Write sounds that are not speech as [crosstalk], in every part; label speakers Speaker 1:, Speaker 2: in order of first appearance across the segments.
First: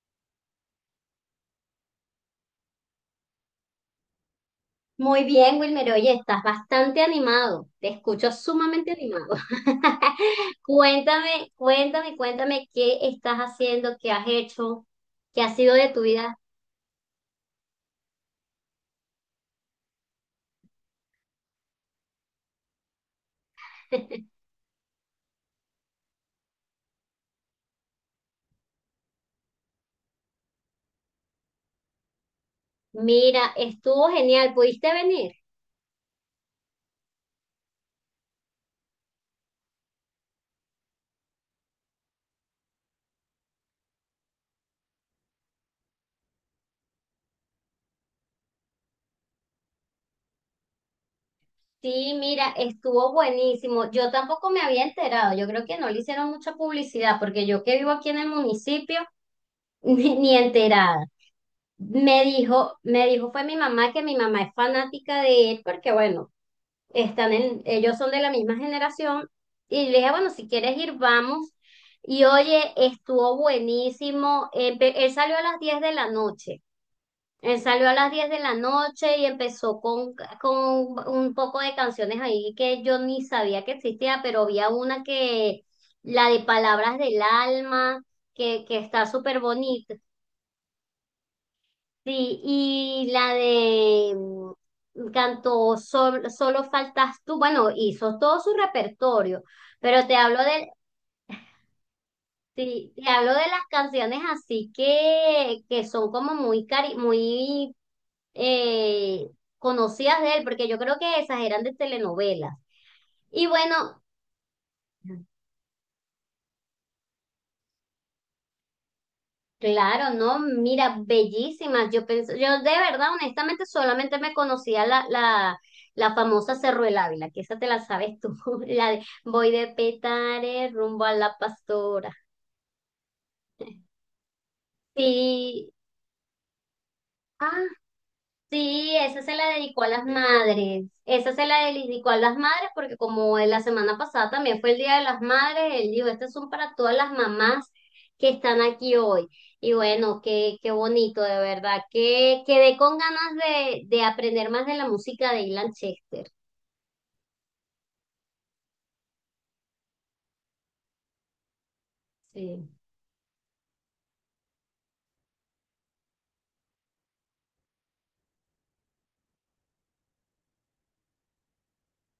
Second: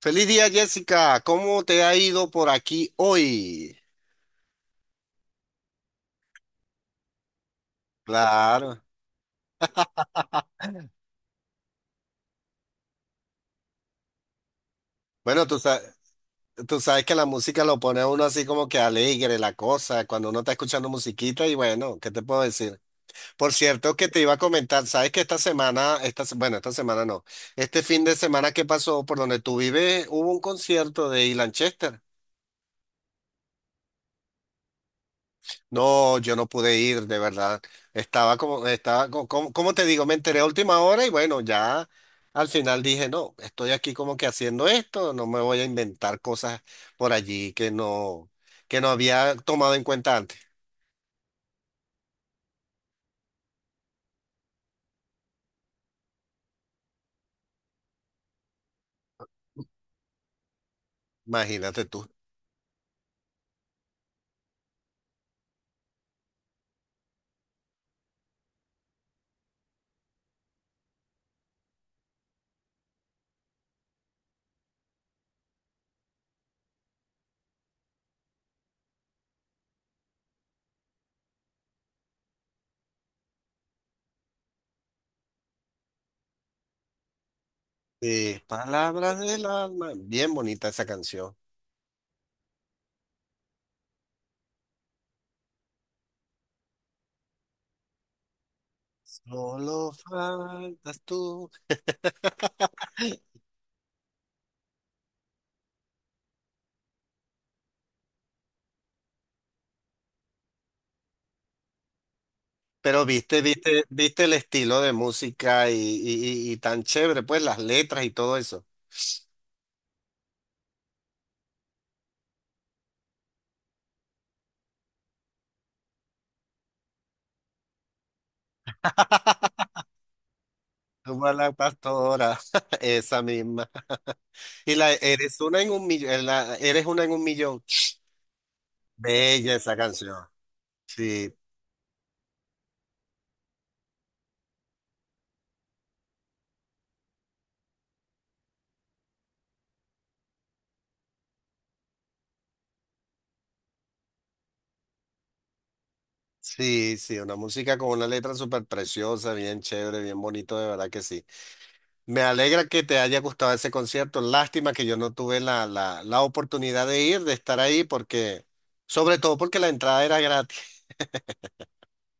Speaker 1: Feliz día, Jessica. ¿Cómo te ha ido por aquí hoy?
Speaker 2: Muy bien, Wilmer. Oye, estás bastante animado. Te escucho
Speaker 1: Claro.
Speaker 2: sumamente animado. [laughs] Cuéntame, cuéntame, cuéntame qué estás haciendo, qué has hecho, qué
Speaker 1: Bueno,
Speaker 2: ha sido de tu vida.
Speaker 1: tú sabes que la música lo pone a uno así como que alegre, la cosa, cuando uno está escuchando musiquita y bueno, ¿qué te puedo decir? Por cierto, que te iba a comentar, sabes que esta semana, esta, se- bueno, esta semana no, este fin de semana que pasó por donde tú vives, hubo un concierto de Ilan Chester.
Speaker 2: Mira, estuvo genial. ¿Pudiste venir?
Speaker 1: No, yo no pude ir, de verdad. Estaba como, estaba, co- como, Como te digo, me enteré a última hora y bueno, ya al final dije, no, estoy aquí como que haciendo esto, no me voy a inventar cosas por allí que no había tomado en cuenta antes.
Speaker 2: Sí, mira, estuvo buenísimo. Yo tampoco me había enterado. Yo creo que no le hicieron mucha publicidad porque yo que vivo aquí en el municipio, [laughs] ni enterada.
Speaker 1: Imagínate tú.
Speaker 2: Fue mi mamá, que mi mamá es fanática de él porque, bueno, ellos son de la misma generación, y le dije, bueno, si quieres ir, vamos. Y oye, estuvo buenísimo. Él salió a las 10 de la noche. Él salió a las 10 de la noche y empezó con un poco de canciones ahí que yo ni sabía que existía, pero había una, que, la de Palabras del Alma, que está
Speaker 1: Palabras
Speaker 2: súper
Speaker 1: del alma,
Speaker 2: bonita.
Speaker 1: bien bonita esa canción.
Speaker 2: Sí, y la de, cantó Solo faltas tú. Bueno, hizo todo su repertorio,
Speaker 1: Solo
Speaker 2: pero
Speaker 1: faltas tú. [laughs]
Speaker 2: sí, te hablo de las canciones así que son como muy, cari muy eh, conocidas de él, porque yo creo que esas eran de telenovelas.
Speaker 1: Pero
Speaker 2: Y bueno,
Speaker 1: viste el estilo de música y tan chévere, pues las letras y todo eso.
Speaker 2: claro, no, mira, bellísimas. Yo pensé, yo de verdad, honestamente, solamente me conocía la famosa Cerro del Ávila, que esa te la sabes tú, [laughs] la de voy de Petare rumbo a
Speaker 1: Como a
Speaker 2: la
Speaker 1: la
Speaker 2: Pastora.
Speaker 1: pastora, [laughs] esa misma. Y la eres una en
Speaker 2: Sí,
Speaker 1: un millón, eres una en un millón.
Speaker 2: ah, sí, esa se la
Speaker 1: Bella esa
Speaker 2: dedicó a las
Speaker 1: canción.
Speaker 2: madres. Esa
Speaker 1: Sí,
Speaker 2: se la dedicó a las madres porque como en la semana pasada también fue el Día de las Madres, él dijo, estas son para todas las mamás que están aquí hoy. Y bueno, qué, qué bonito, de verdad, que quedé con ganas de aprender más de la música de Ilan Chester.
Speaker 1: sí, una música con una letra súper preciosa, bien chévere, bien bonito, de verdad que sí. Me alegra
Speaker 2: Sí.
Speaker 1: que te haya gustado ese concierto. Lástima que yo no tuve la oportunidad de ir, de estar ahí, porque, sobre todo porque la entrada era gratis.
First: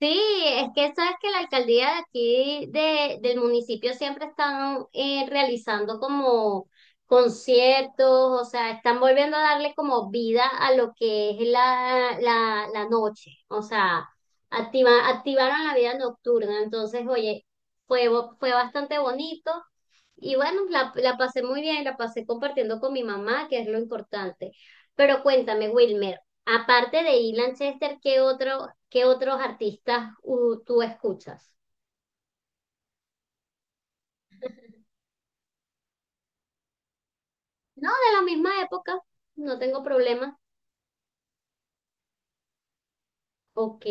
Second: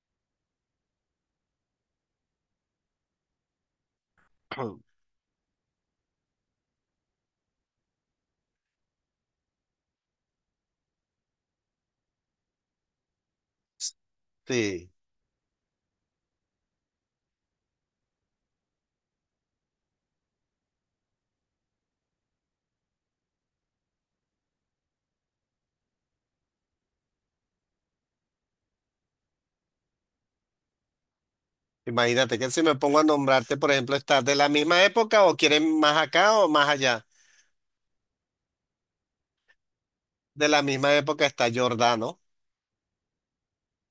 Speaker 2: Sí, es que sabes que la alcaldía de aquí del municipio siempre están
Speaker 1: [clears throat]
Speaker 2: realizando como conciertos, o sea, están volviendo a darle como vida a lo que es la noche, o sea,
Speaker 1: Sí.
Speaker 2: activaron la vida nocturna. Entonces, oye, fue bastante bonito, y bueno, la pasé muy bien. La pasé compartiendo con mi mamá, que es lo importante. Pero cuéntame, Wilmer, aparte de Ilan Chester, qué otros artistas tú escuchas?
Speaker 1: Imagínate que si me pongo a nombrarte, por ejemplo, ¿estás de la misma época o quieres más acá o más allá?
Speaker 2: No, de la misma época, no tengo problema.
Speaker 1: De la misma época está Giordano.
Speaker 2: Ok.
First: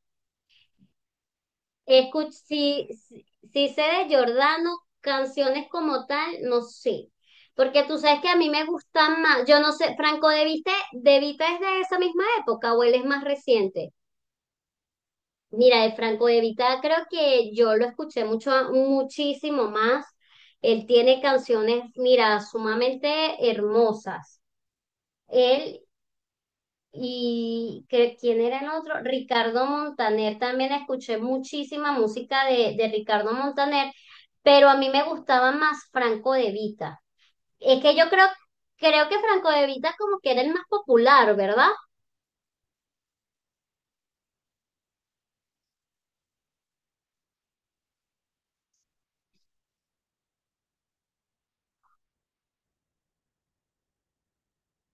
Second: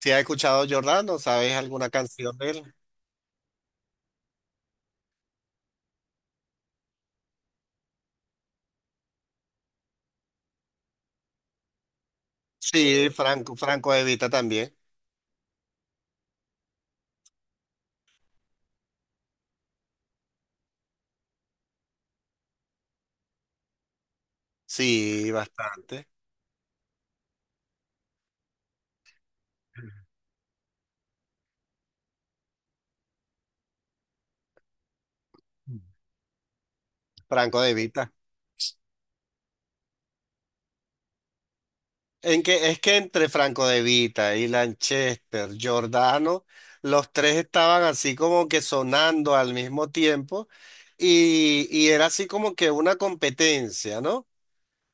Speaker 1: Si has escuchado Giordano, ¿sabes alguna
Speaker 2: Escuch
Speaker 1: canción de él?
Speaker 2: Si, si, si sé de Jordano. Canciones como tal, no sé. Porque tú sabes que a mí me gustan más, yo no sé, Franco De Vita. ¿De Vita es de esa misma época o él es
Speaker 1: Sí,
Speaker 2: más
Speaker 1: Franco
Speaker 2: reciente?
Speaker 1: De Vita también.
Speaker 2: Mira, de Franco De Vita creo que yo lo escuché mucho, muchísimo más. Él tiene canciones, mira, sumamente hermosas.
Speaker 1: Sí,
Speaker 2: Él
Speaker 1: bastante.
Speaker 2: ¿Quién era el otro? Ricardo Montaner. También escuché muchísima música de Ricardo Montaner, pero a mí me gustaba más Franco De Vita.
Speaker 1: Franco De
Speaker 2: Es que yo
Speaker 1: Vita.
Speaker 2: creo que Franco De Vita como que era el más popular, ¿verdad?
Speaker 1: Es que entre Franco De Vita y Lanchester, Giordano, los tres estaban así como que sonando al mismo tiempo y, era así como que una competencia, ¿no?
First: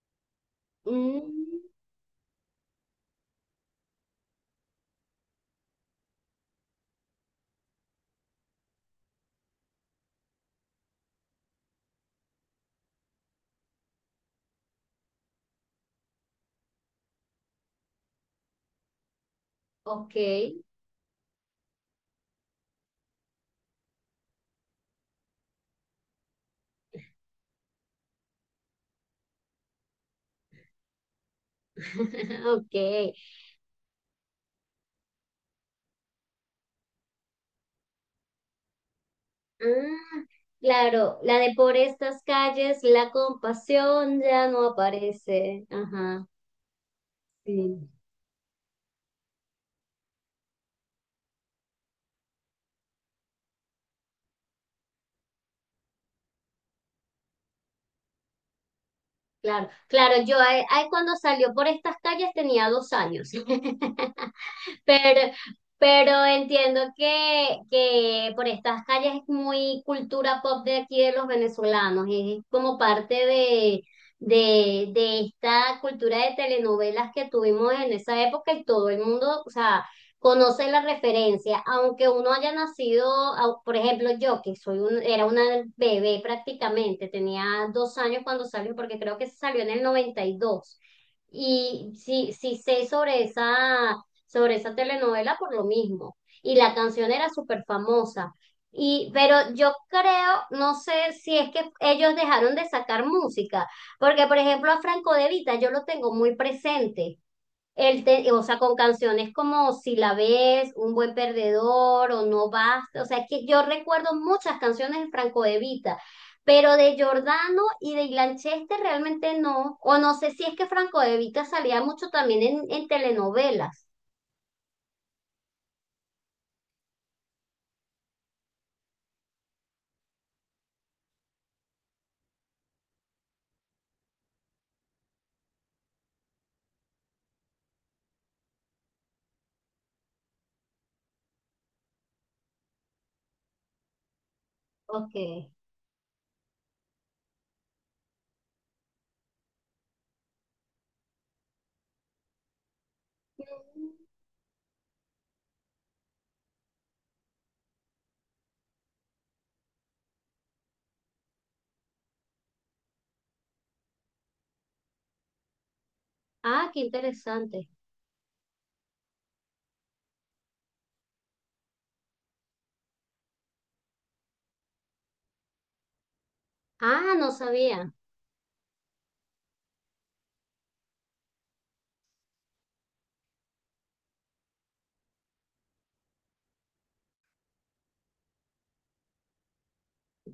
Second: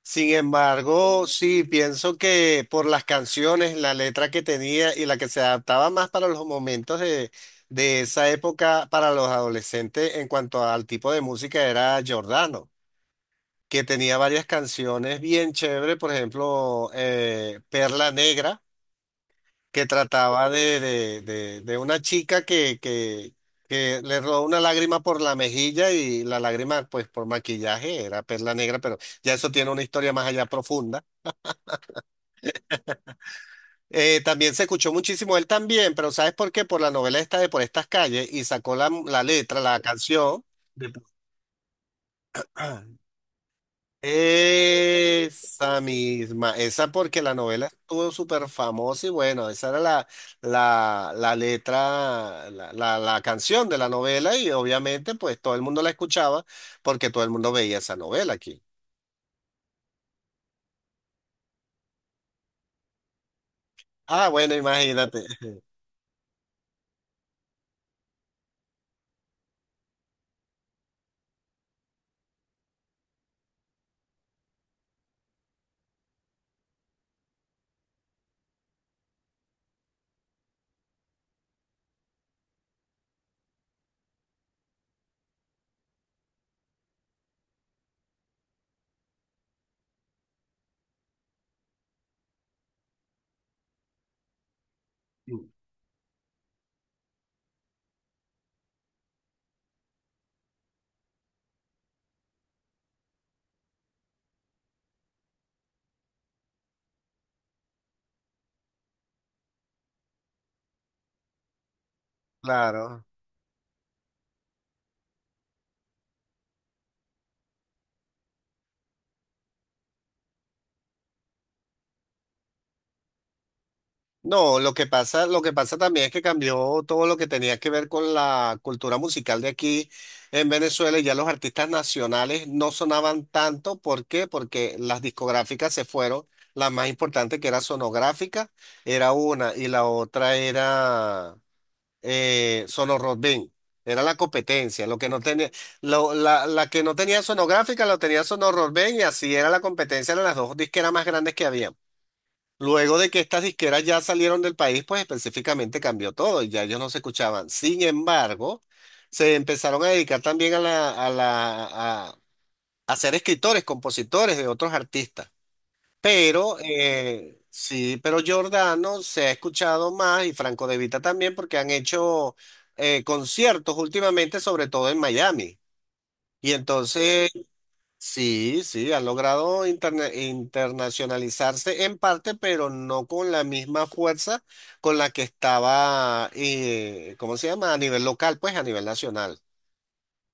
Speaker 1: Sin embargo, sí,
Speaker 2: Mm,
Speaker 1: pienso que por las canciones, la letra que tenía y la que se adaptaba más para los momentos de esa época para los adolescentes en cuanto al tipo de música era Giordano, que tenía varias canciones bien chéveres, por ejemplo, Perla Negra, que
Speaker 2: ok.
Speaker 1: trataba de una chica que le rodó una lágrima por la mejilla y la lágrima pues por maquillaje era Perla Negra, pero ya eso tiene una historia más allá profunda.
Speaker 2: [laughs] Ok.
Speaker 1: También se escuchó muchísimo él también, pero ¿sabes por qué? Por la novela esta de Por estas calles y sacó la letra, la
Speaker 2: Ah,
Speaker 1: canción. de- Por-
Speaker 2: claro, la de por estas calles, la
Speaker 1: [clears throat]
Speaker 2: compasión ya no aparece.
Speaker 1: Esa
Speaker 2: Ajá,
Speaker 1: misma, esa porque la novela
Speaker 2: sí,
Speaker 1: estuvo súper famosa y bueno, esa era la letra, la canción de la novela y obviamente pues todo el mundo la escuchaba porque todo el mundo veía esa novela aquí.
Speaker 2: claro, claro, yo ahí cuando salió por estas calles tenía 2 años. [laughs]
Speaker 1: Ah, bueno,
Speaker 2: [laughs]
Speaker 1: imagínate.
Speaker 2: Pero, pero entiendo que por estas calles es muy cultura pop de aquí, de los venezolanos. Es como parte de esta cultura de telenovelas que tuvimos en esa época, y todo el mundo, o sea, conoce la referencia, aunque uno haya nacido, por ejemplo, yo, que soy era una bebé prácticamente, tenía 2 años cuando salió, porque creo que salió en el 92. Y dos. Y sí, sí sé sobre esa, telenovela por lo
Speaker 1: [laughs]
Speaker 2: mismo. Y la canción era súper famosa. Pero yo creo, no sé si es que ellos dejaron de sacar música, porque por ejemplo a Franco De Vita yo lo tengo muy presente. O sea, con canciones como Si la ves, Un buen perdedor o No basta.
Speaker 1: Claro.
Speaker 2: O sea, es que yo recuerdo muchas canciones de Franco De Vita, pero de Giordano y de Ilan Chester realmente no. O no sé si es que Franco De Vita salía mucho también en telenovelas.
Speaker 1: No, lo que pasa también es que cambió todo lo que tenía que ver con la cultura musical de aquí en Venezuela y ya los artistas nacionales no sonaban tanto. ¿Por qué? Porque las discográficas se fueron. La más importante que era Sonográfica era una y la otra era Sonorrobén. Era la competencia. Lo que
Speaker 2: Ok.
Speaker 1: no tenía, lo- La que no tenía Sonográfica lo tenía Sonorrobén y así era la competencia de las dos disqueras más grandes que había. Luego de que estas disqueras ya salieron del país, pues específicamente cambió todo y ya ellos no se escuchaban. Sin embargo, se empezaron a dedicar también a ser escritores, compositores de otros artistas. Pero
Speaker 2: Ah, qué interesante.
Speaker 1: sí, pero Giordano se ha escuchado más y Franco De Vita también porque han hecho conciertos últimamente, sobre todo en Miami. Y
Speaker 2: Ah,
Speaker 1: entonces
Speaker 2: no sabía.
Speaker 1: sí, ha logrado interna- internacionalizarse en parte, pero no con la misma fuerza con la que estaba, ¿cómo se llama? A nivel local, pues a nivel nacional.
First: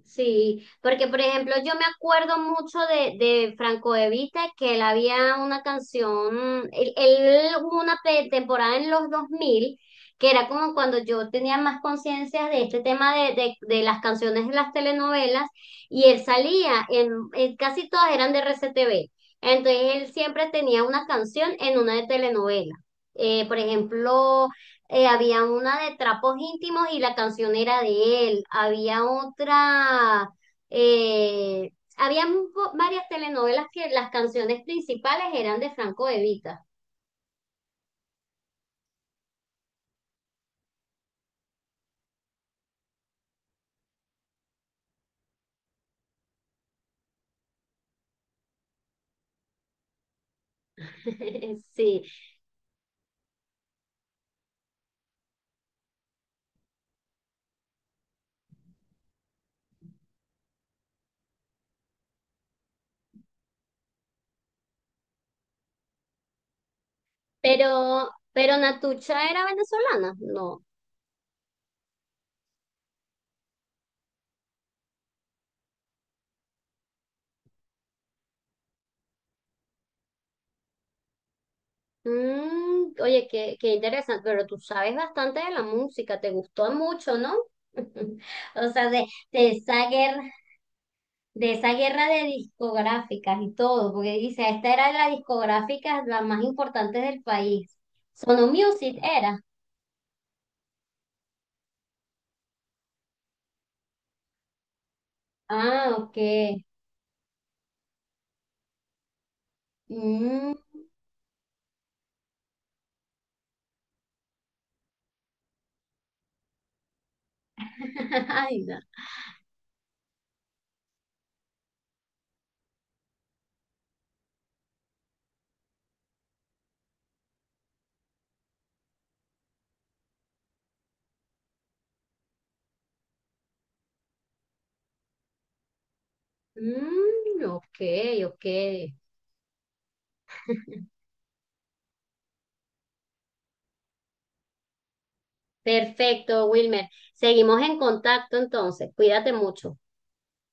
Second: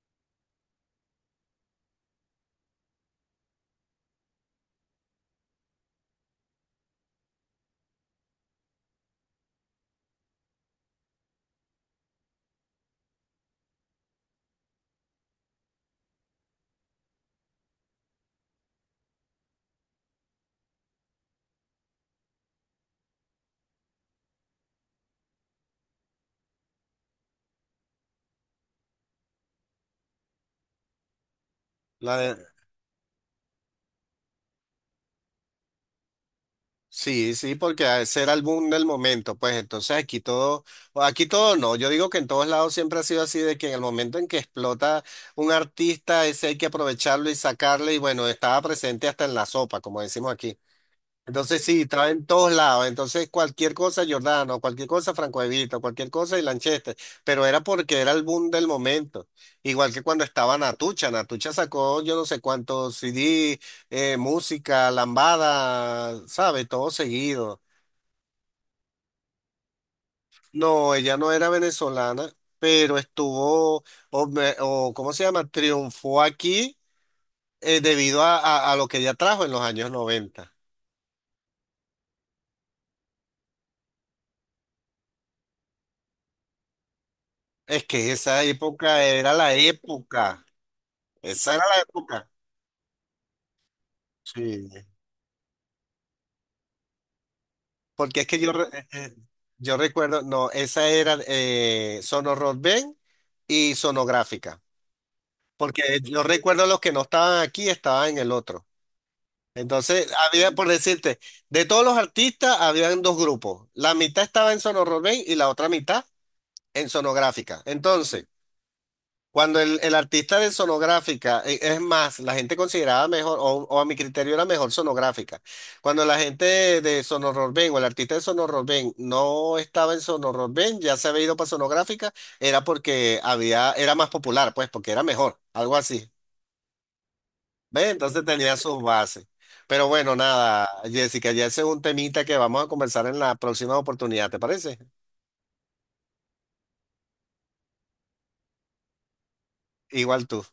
Speaker 2: Sí, porque por ejemplo yo me acuerdo mucho de Franco de Vita, que él había una canción. Él hubo una temporada en los 2000 que era como cuando yo tenía más conciencia de este tema de las canciones de las telenovelas, y él salía en, casi todas, eran de RCTV, entonces él siempre tenía una canción en una de telenovela. Por ejemplo, había una de Trapos Íntimos y la canción era de él. Había otra. eh,
Speaker 1: La
Speaker 2: había
Speaker 1: de-
Speaker 2: mu- Varias telenovelas que las canciones principales eran de Franco Evita.
Speaker 1: sí, porque ese era el boom del momento, pues entonces o aquí todo no, yo digo que en todos lados siempre ha sido así, de que en el momento en que explota un artista, ese hay que aprovecharlo y sacarle, y bueno, estaba presente hasta en la sopa, como decimos aquí. Entonces
Speaker 2: [laughs]
Speaker 1: sí,
Speaker 2: Sí,
Speaker 1: estaba en todos lados. Entonces cualquier cosa Giordano, cualquier cosa Franco Evita, cualquier cosa y Lanchester. Pero era porque era el boom del momento. Igual que cuando estaba Natucha. Natucha sacó yo no sé cuántos CD, música, lambada, ¿sabe? Todo seguido.
Speaker 2: pero Natucha era venezolana, no.
Speaker 1: No, ella no era venezolana, pero estuvo, ¿cómo se llama? Triunfó aquí debido a, a lo que ella trajo en los años 90.
Speaker 2: Mm, oye, qué interesante. Pero tú sabes bastante de la música, te gustó mucho, ¿no?
Speaker 1: Es que
Speaker 2: [laughs]
Speaker 1: esa
Speaker 2: O sea,
Speaker 1: época
Speaker 2: de,
Speaker 1: era
Speaker 2: de
Speaker 1: la
Speaker 2: esa guerra
Speaker 1: época.
Speaker 2: de
Speaker 1: Esa era
Speaker 2: esa
Speaker 1: la
Speaker 2: guerra de
Speaker 1: época.
Speaker 2: discográficas y todo, porque dice,
Speaker 1: Sí.
Speaker 2: esta era de las discográficas las más importantes del país.
Speaker 1: Porque es que
Speaker 2: Sono Music era.
Speaker 1: yo recuerdo, no, esa era Sonorrock Band y Sonográfica. Porque
Speaker 2: Ah, ok.
Speaker 1: yo recuerdo los que no estaban aquí estaban en el otro. Entonces, había,
Speaker 2: Mm.
Speaker 1: por decirte, de todos los artistas, habían dos grupos. La mitad estaba en Sonorrock Band y la otra mitad en Sonográfica. Entonces,
Speaker 2: [laughs] Ay, no.
Speaker 1: cuando el artista de Sonográfica, es más, la gente consideraba mejor, o a mi criterio era mejor Sonográfica. Cuando la gente de Sonorrobén o el artista de Sonorrobén no estaba en Sonorrobén, ya se había ido para Sonográfica, era porque había, era más popular, pues, porque era mejor, algo así.
Speaker 2: Mm, ok,
Speaker 1: ¿Ves? Entonces
Speaker 2: ok.
Speaker 1: tenía sus bases. Pero bueno, nada, Jessica, ya ese es un temita que vamos a conversar en la próxima oportunidad, ¿te parece?
Speaker 2: Perfecto, Wilmer. Seguimos en contacto entonces. Cuídate mucho.
Speaker 1: Igual tú.